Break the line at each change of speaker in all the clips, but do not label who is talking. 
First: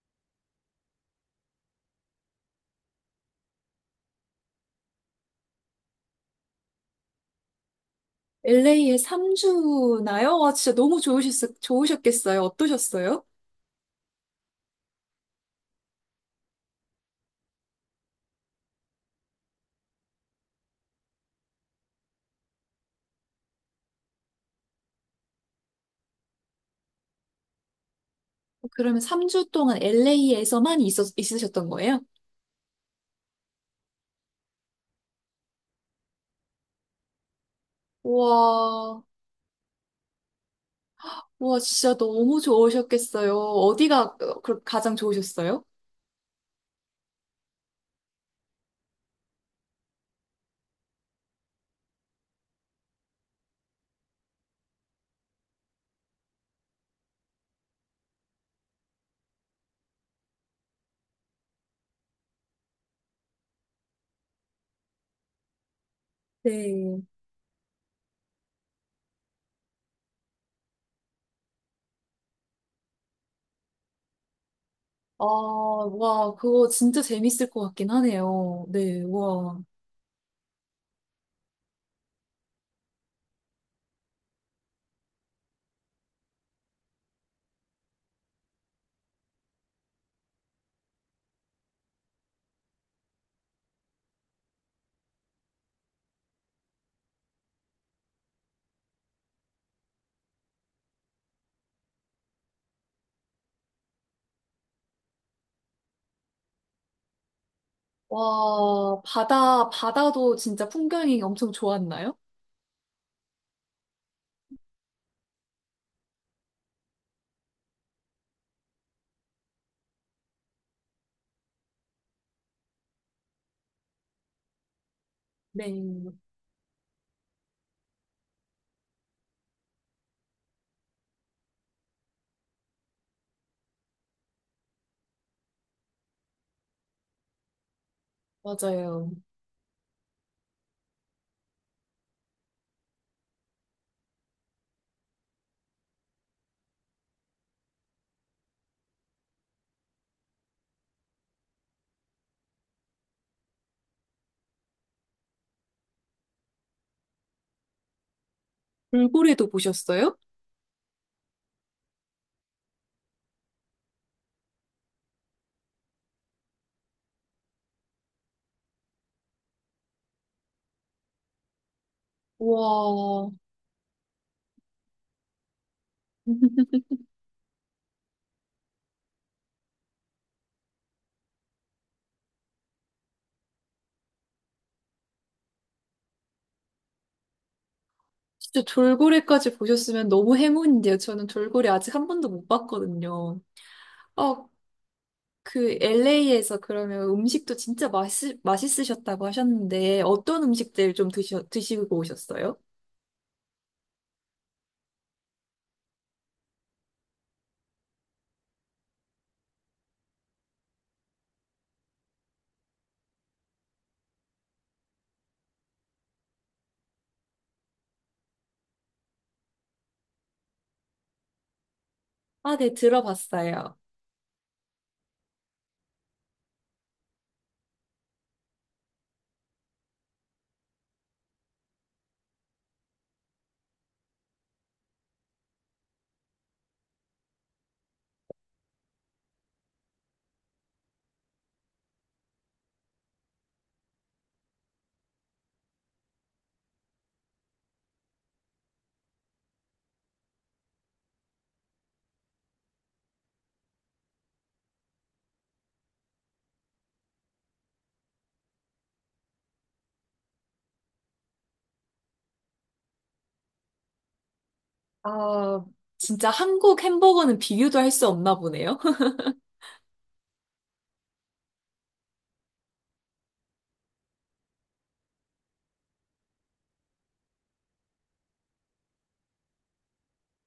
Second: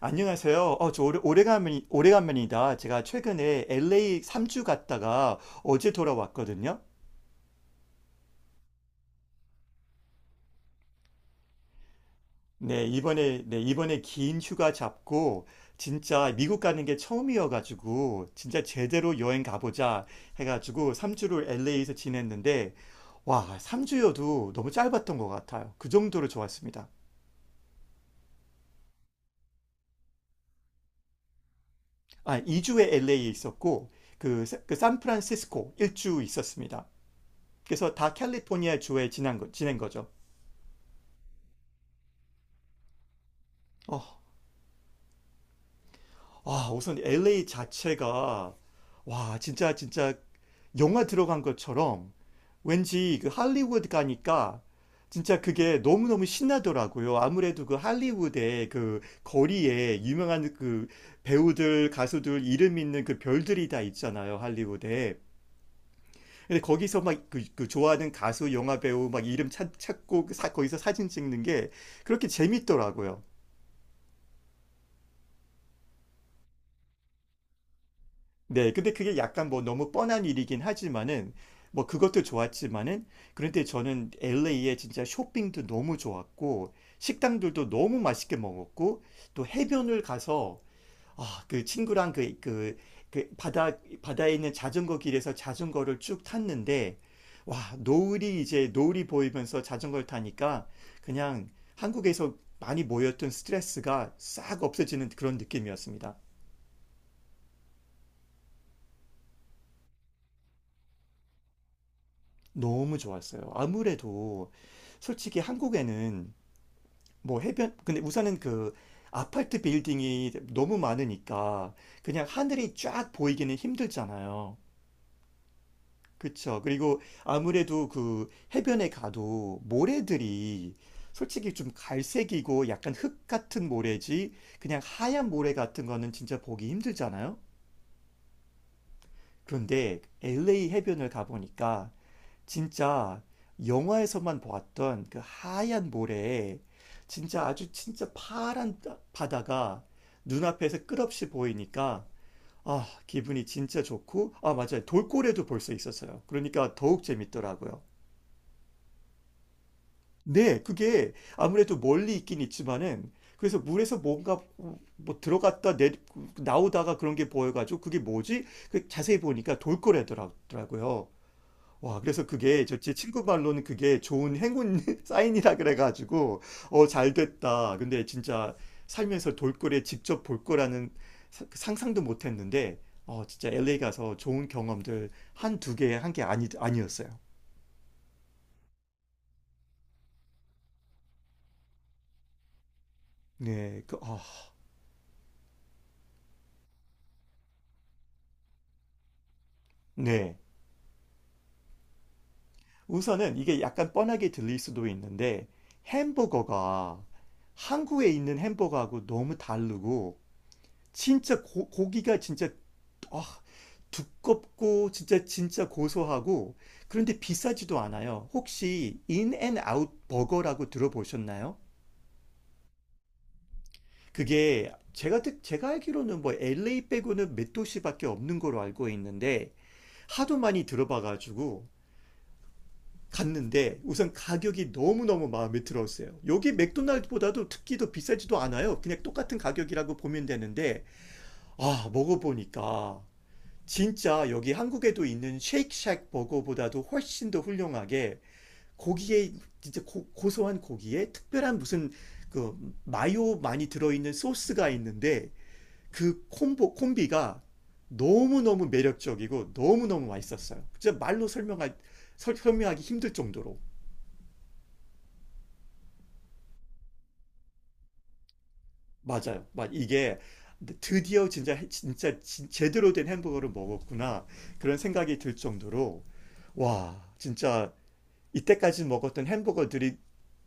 안녕하세요. 저 오래간만이다. 제가 최근에 LA 3주 갔다가 어제 돌아왔거든요.
LA에 3주나요? 와, 진짜 너무 좋으셨겠어요.
네,
어떠셨어요?
이번에, 네, 이번에 긴 휴가 잡고 진짜 미국 가는 게 처음이어가지고 진짜 제대로 여행 가보자 해가지고 3주를 LA에서 지냈는데, 와, 3주여도 너무 짧았던 것 같아요. 그 정도로 좋았습니다.
그러면 3주 동안 LA에서만 있으셨던 거예요?
2주에 LA에 있었고 그 샌프란시스코 1주 있었습니다. 그래서 다 캘리포니아
와,
주에 지낸 거죠.
와, 진짜 너무 좋으셨겠어요. 어디가
어,
가장 좋으셨어요?
우선 LA 자체가, 와, 진짜 진짜 영화 들어간 것처럼 왠지 그 할리우드 가니까 진짜 그게 너무너무 신나더라고요. 아무래도 그 할리우드의 그 거리에 유명한 그 배우들, 가수들 이름 있는 그 별들이 다 있잖아요, 할리우드에. 근데 거기서
네.
막그 그 좋아하는 가수, 영화 배우 막 이름 찾고 거기서 사진 찍는 게 그렇게 재밌더라고요.
아, 와, 그거 진짜 재밌을 것 같긴 하네요.
네, 근데
네,
그게 약간
와.
뭐 너무 뻔한 일이긴 하지만은, 뭐 그것도 좋았지만은, 그런데 저는 LA에 진짜 쇼핑도 너무 좋았고 식당들도 너무 맛있게 먹었고 또 해변을 가서, 아, 그 친구랑 그 바다에 있는 자전거 길에서 자전거를 쭉 탔는데, 와, 노을이 이제 노을이 보이면서 자전거를 타니까 그냥 한국에서 많이 모였던 스트레스가 싹 없어지는 그런 느낌이었습니다.
와, 바다도 진짜 풍경이 엄청 좋았나요?
너무 좋았어요. 아무래도 솔직히 한국에는 뭐 해변, 근데 우선은 그 아파트 빌딩이 너무 많으니까 그냥 하늘이 쫙 보이기는 힘들잖아요.
네,
그쵸. 그리고 아무래도 그 해변에 가도 모래들이 솔직히 좀 갈색이고 약간 흙 같은 모래지, 그냥 하얀 모래 같은 거는 진짜 보기 힘들잖아요.
맞아요.
그런데 LA 해변을 가보니까 진짜 영화에서만 보았던 그 하얀 모래에 진짜 아주 진짜 파란 바다가 눈앞에서 끝없이 보이니까, 아, 기분이 진짜 좋고, 아, 맞아요, 돌고래도 볼 수 있었어요. 그러니까 더욱 재밌더라고요.
돌고래도 보셨어요?
네, 그게 아무래도 멀리 있긴 있지만은, 그래서 물에서 뭔가 뭐 들어갔다 내 나오다가 그런 게 보여가지고, 그게 뭐지? 그 자세히 보니까 돌고래더라고요. 와, 그래서 그게 저 제 친구
와.
말로는 그게 좋은 행운 사인이라 그래가지고 어, 잘 됐다. 근데 진짜 살면서 돌고래 직접 볼 거라는 그 상상도 못 했는데, 어, 진짜 LA 가서 좋은 경험들 한두 개 한 게 아니 아니었어요.
진짜 돌고래까지 보셨으면 너무 행운인데요. 저는 돌고래 아직 한 번도 못 봤거든요.
네, 그 아,
어, 그 LA에서 그러면 음식도 진짜 맛있으셨다고 하셨는데
네.
어떤 음식들 좀 드시고 오셨어요?
우선은 이게 약간 뻔하게 들릴 수도 있는데, 햄버거가 한국에 있는 햄버거하고 너무 다르고 진짜 고기가 진짜 아, 두껍고 진짜 진짜 고소하고, 그런데 비싸지도 않아요. 혹시 인앤아웃 버거라고 들어보셨나요?
아, 네, 들어봤어요.
그게 제가 알기로는 뭐 LA 빼고는 몇 도시밖에 없는 걸로 알고 있는데, 하도 많이 들어봐가지고 갔는데, 우선 가격이 너무너무 마음에 들었어요. 여기 맥도날드보다도 특히 더 비싸지도 않아요. 그냥 똑같은 가격이라고 보면 되는데, 아, 먹어보니까 진짜 여기 한국에도 있는 쉐이크쉑 버거보다도 훨씬 더 훌륭하게 고기에 진짜 고소한 고기에 특별한 무슨 그 마요 많이 들어있는 소스가 있는데 그 콤보 콤비가 너무너무 매력적이고 너무너무 맛있었어요. 진짜 말로 설명하기 힘들 정도로.
아, 진짜 한국 햄버거는 비교도 할 수 없나 보네요.
맞아요. 막 이게 드디어 진짜 제대로 된 햄버거를 먹었구나, 그런 생각이 들 정도로. 와, 진짜 이때까지 먹었던 햄버거들이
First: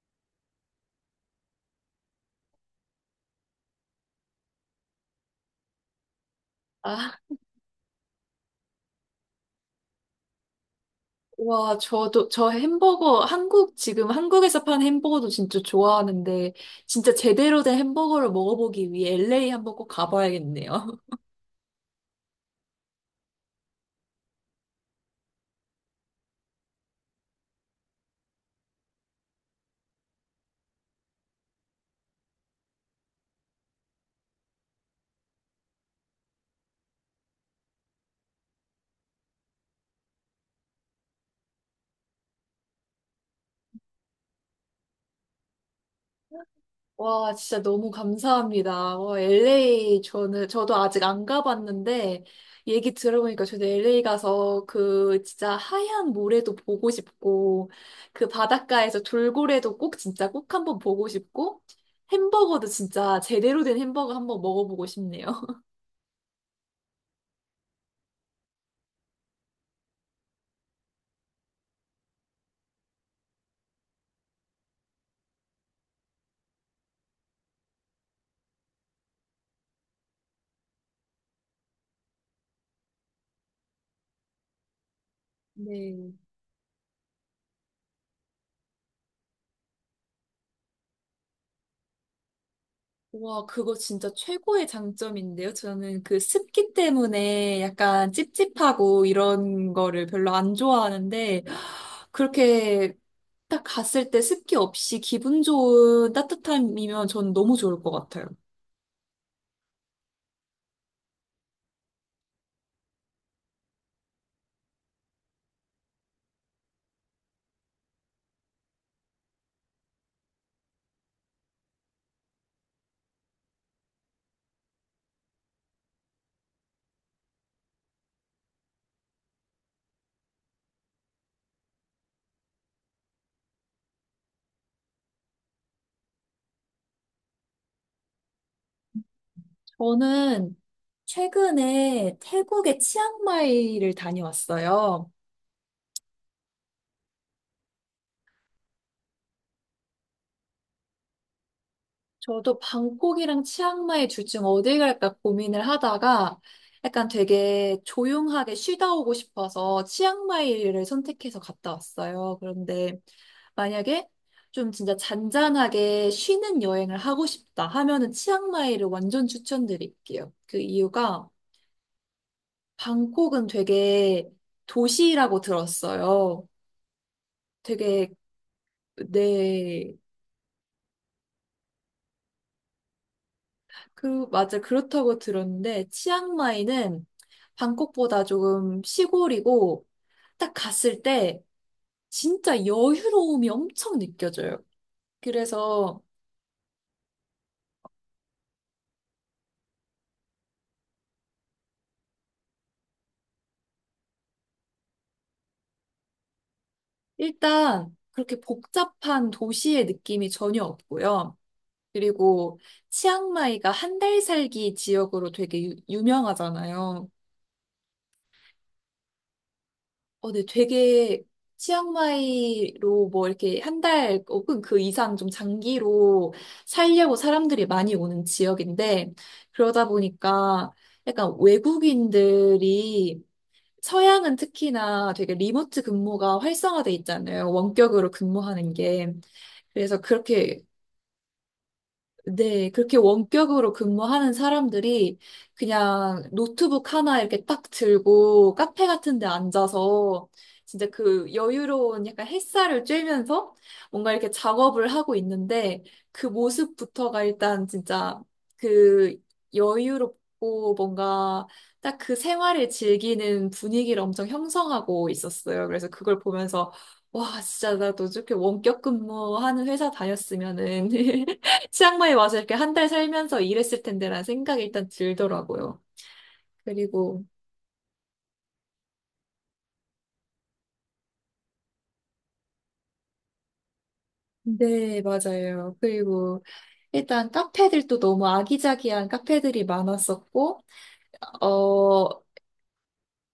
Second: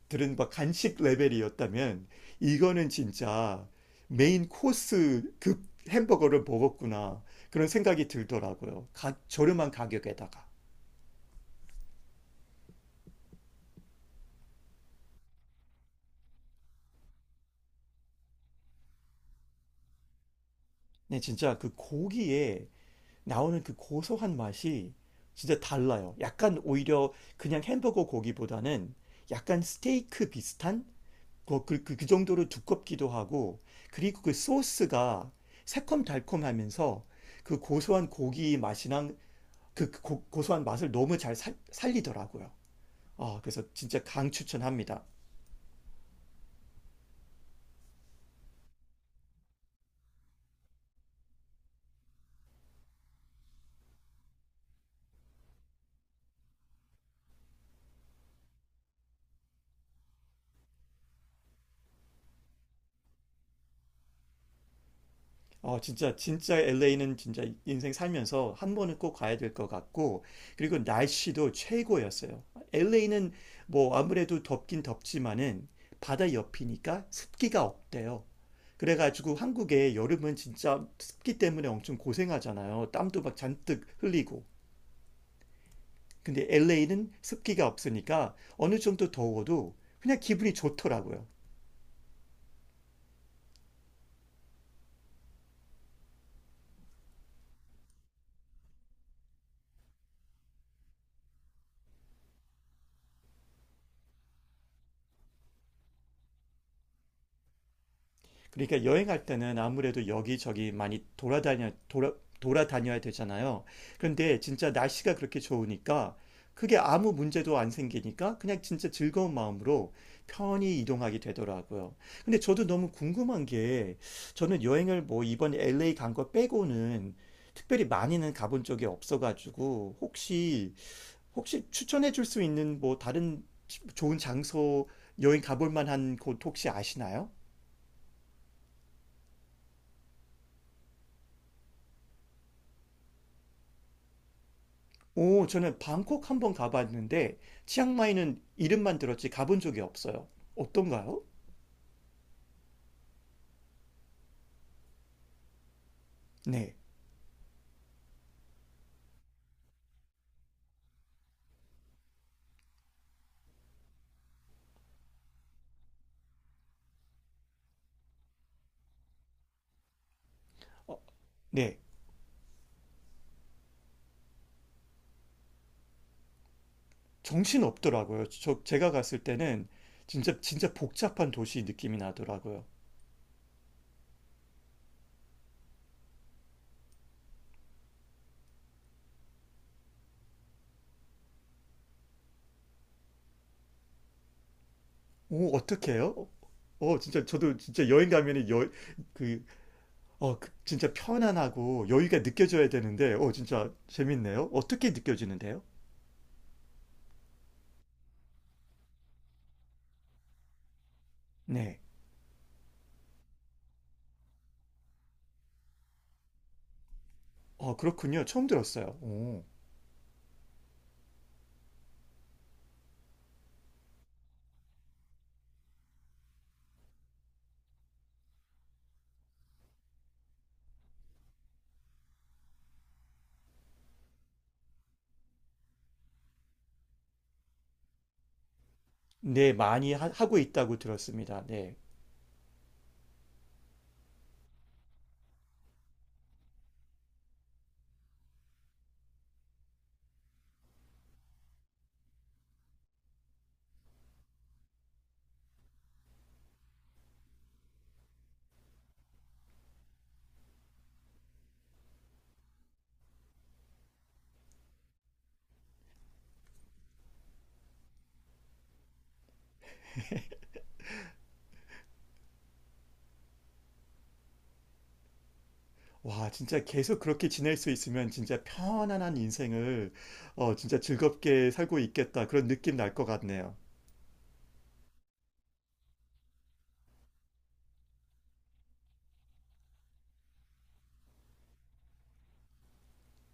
들은 막 간식 레벨이었다면 이거는 진짜 메인 코스급 햄버거를
아,
먹었구나, 그런 생각이 들더라고요. 저렴한 가격에다가.
와, 저도, 저 햄버거, 한국, 지금 한국에서 파는 햄버거도 진짜 좋아하는데, 진짜 제대로 된 햄버거를 먹어보기 위해 LA 한번 꼭 가봐야겠네요.
네, 진짜 그 고기에 나오는 그 고소한 맛이 진짜 달라요. 약간 오히려 그냥 햄버거 고기보다는 약간 스테이크 비슷한 그 정도로 두껍기도 하고. 그리고 그 소스가 새콤달콤하면서 그 고소한 고기 맛이랑 그 고소한 맛을 너무 잘 살리더라고요. 어, 그래서 진짜 강 추천합니다.
와, 진짜 너무 감사합니다. 와, LA 저는 저도 아직 안 가봤는데 얘기 들어보니까 저도 LA 가서 그 진짜 하얀 모래도 보고 싶고 그 바닷가에서 돌고래도 꼭 진짜 꼭 한번 보고 싶고 햄버거도 진짜 제대로 된 햄버거 한번 먹어보고 싶네요.
어, 진짜 진짜 LA는 진짜 인생 살면서 한 번은 꼭 가야 될 것 같고, 그리고 날씨도 최고였어요. LA는 뭐 아무래도 덥긴 덥지만은 바다 옆이니까 습기가 없대요. 그래가지고 한국에 여름은 진짜 습기 때문에 엄청 고생하잖아요. 땀도 막 잔뜩 흘리고.
네.
근데 LA는 습기가 없으니까 어느 정도 더워도 그냥 기분이 좋더라고요.
와, 그거 진짜 최고의 장점인데요. 저는 그 습기 때문에 약간 찝찝하고 이런 거를 별로 안 좋아하는데, 그렇게 딱 갔을 때 습기 없이 기분 좋은 따뜻함이면 전 너무 좋을 것 같아요.
그러니까 여행할 때는 아무래도 여기저기 많이 돌아다녀야 되잖아요. 그런데 진짜 날씨가 그렇게 좋으니까 그게 아무 문제도 안 생기니까 그냥 진짜 즐거운 마음으로 편히 이동하게 되더라고요. 근데 저도 너무 궁금한 게, 저는 여행을 뭐 이번 LA 간 거 빼고는 특별히 많이는 가본 적이 없어가지고, 혹시 추천해 줄 수 있는 뭐 다른 좋은 장소, 여행 가볼 만한 곳 혹시 아시나요?
저는 최근에 태국의 치앙마이를 다녀왔어요.
오, 저는 방콕 한 번 가봤는데 치앙마이는 이름만 들었지 가본 적이 없어요. 어떤가요?
저도 방콕이랑 치앙마이 둘 중 어디 갈까 고민을 하다가
네,
약간 되게 조용하게 쉬다 오고 싶어서 치앙마이를 선택해서 갔다 왔어요. 그런데 만약에 좀 진짜 잔잔하게 쉬는 여행을 하고 싶다 하면은 치앙마이를 완전 추천드릴게요. 그
어,
이유가
네,
방콕은 되게 도시라고 들었어요.
정신
되게
없더라고요. 저 제가 갔을 때는
네.
진짜 진짜 복잡한 도시 느낌이 나더라고요.
맞아. 그렇다고 들었는데, 치앙마이는 방콕보다 조금 시골이고, 딱 갔을 때 진짜 여유로움이 엄청 느껴져요.
오,
그래서
어떡해요? 진짜 저도 진짜 여행 가면은 그, 그 진짜 편안하고 여유가 느껴져야 되는데, 어, 진짜 재밌네요. 어떻게 느껴지는데요?
일단 그렇게 복잡한 도시의 느낌이 전혀 없고요.
네,
그리고 치앙마이가 한 달 살기 지역으로 되게 유명하잖아요.
어, 그렇군요. 처음 들었어요. 오.
네, 되게 치앙마이로 뭐 이렇게 한 달 혹은 그 이상 좀 장기로 살려고 사람들이 많이 오는 지역인데 그러다 보니까 약간 외국인들이 서양은 특히나 되게 리모트 근무가 활성화돼 있잖아요. 원격으로 근무하는 게.
네, 많이
그래서
하, 고
그렇게
있다고 들었습니다. 네.
네, 그렇게 원격으로 근무하는 사람들이 그냥 노트북 하나 이렇게 딱 들고 카페 같은 데 앉아서 진짜 그 여유로운 약간 햇살을 쬐면서 뭔가 이렇게 작업을 하고 있는데 그 모습부터가 일단 진짜 그 여유롭고 뭔가 딱 그 생활을 즐기는 분위기를 엄청 형성하고 있었어요. 그래서 그걸 보면서 와, 진짜 나도 저렇게 원격 근무하는 회사 다녔으면은 치앙마이 와서 이렇게 한 달 살면서 일했을 텐데라는 생각이 일단 들더라고요.
와, 진짜 계속
그리고,
그렇게 지낼 수 있으면 진짜 편안한 인생을, 어, 진짜 즐겁게 살고 있겠다, 그런 느낌 날 것 같네요.
네, 맞아요. 그리고, 일단 카페들도 너무 아기자기한 카페들이 많았었고, 어,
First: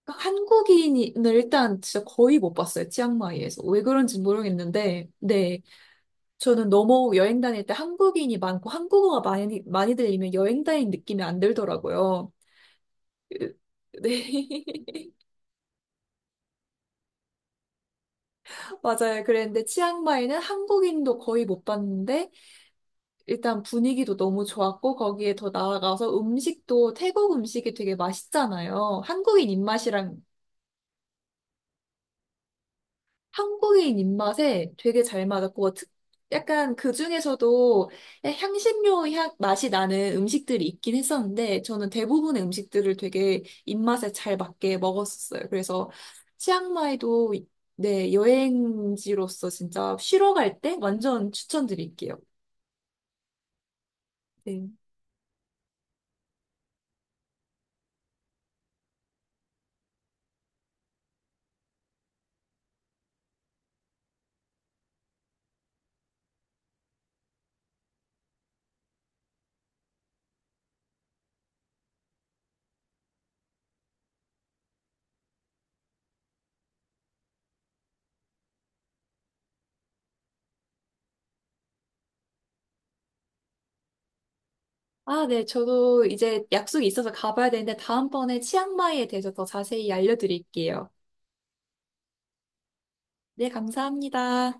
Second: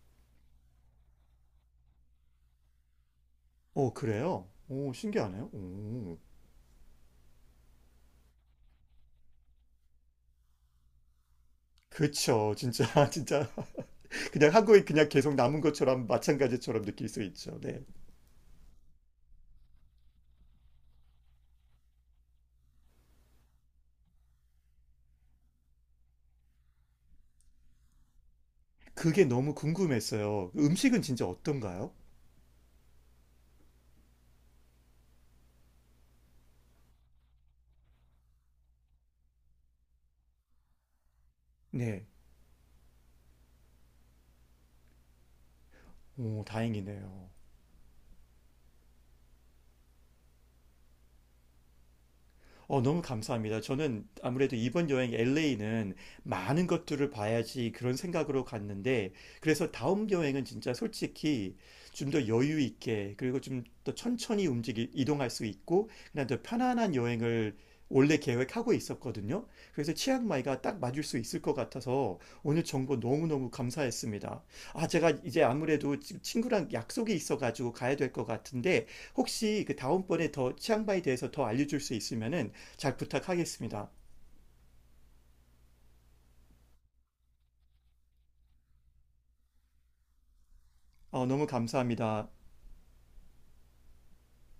한국인을 일단 진짜 거의 못 봤어요. 치앙마이에서. 왜
오,
그런지
그래요? 오,
모르겠는데,
신기하네요.
네.
오.
저는 너무 여행 다닐 때 한국인이 많고 한국어가 많이 들리면 여행 다닌 느낌이 안 들더라고요.
그쵸. 진짜, 진짜. 그냥 한국에
네.
그냥 계속 남은 것처럼 마찬가지처럼 느낄 수 있죠. 네.
맞아요. 그랬는데 치앙마이는 한국인도 거의 못 봤는데 일단 분위기도 너무 좋았고 거기에 더 나아가서 음식도 태국 음식이 되게 맛있잖아요.
그게 너무 궁금했어요. 음식은 진짜 어떤가요?
한국인 입맛에 되게 잘 맞았고 약간 그 중에서도 향신료 향 맛이 나는 음식들이 있긴 했었는데 저는
네.
대부분의 음식들을 되게 입맛에 잘 맞게 먹었었어요. 그래서
오, 다행이네요.
치앙마이도 네, 여행지로서 진짜 쉬러 갈 때 완전 추천드릴게요.
어, 너무 감사합니다. 저는 아무래도
네.
이번 여행 LA는 많은 것들을 봐야지 그런 생각으로 갔는데, 그래서 다음 여행은 진짜 솔직히 좀 더 여유 있게, 그리고 좀 더 천천히 이동할 수 있고, 그냥 더 편안한 여행을 원래 계획하고 있었거든요. 그래서 치앙마이가 딱 맞을 수 있을 것 같아서 오늘 정보 너무너무 감사했습니다. 아, 제가 이제 아무래도 지금 친구랑 약속이 있어가지고 가야 될 것 같은데, 혹시 그 다음번에 더 치앙마이에 대해서 더 알려줄 수 있으면은 잘 부탁하겠습니다.
아, 네. 저도 이제 약속이 있어서 가봐야 되는데 다음번에 치앙마이에 대해서 더 자세히 알려드릴게요.
어, 너무 감사합니다.
네, 감사합니다.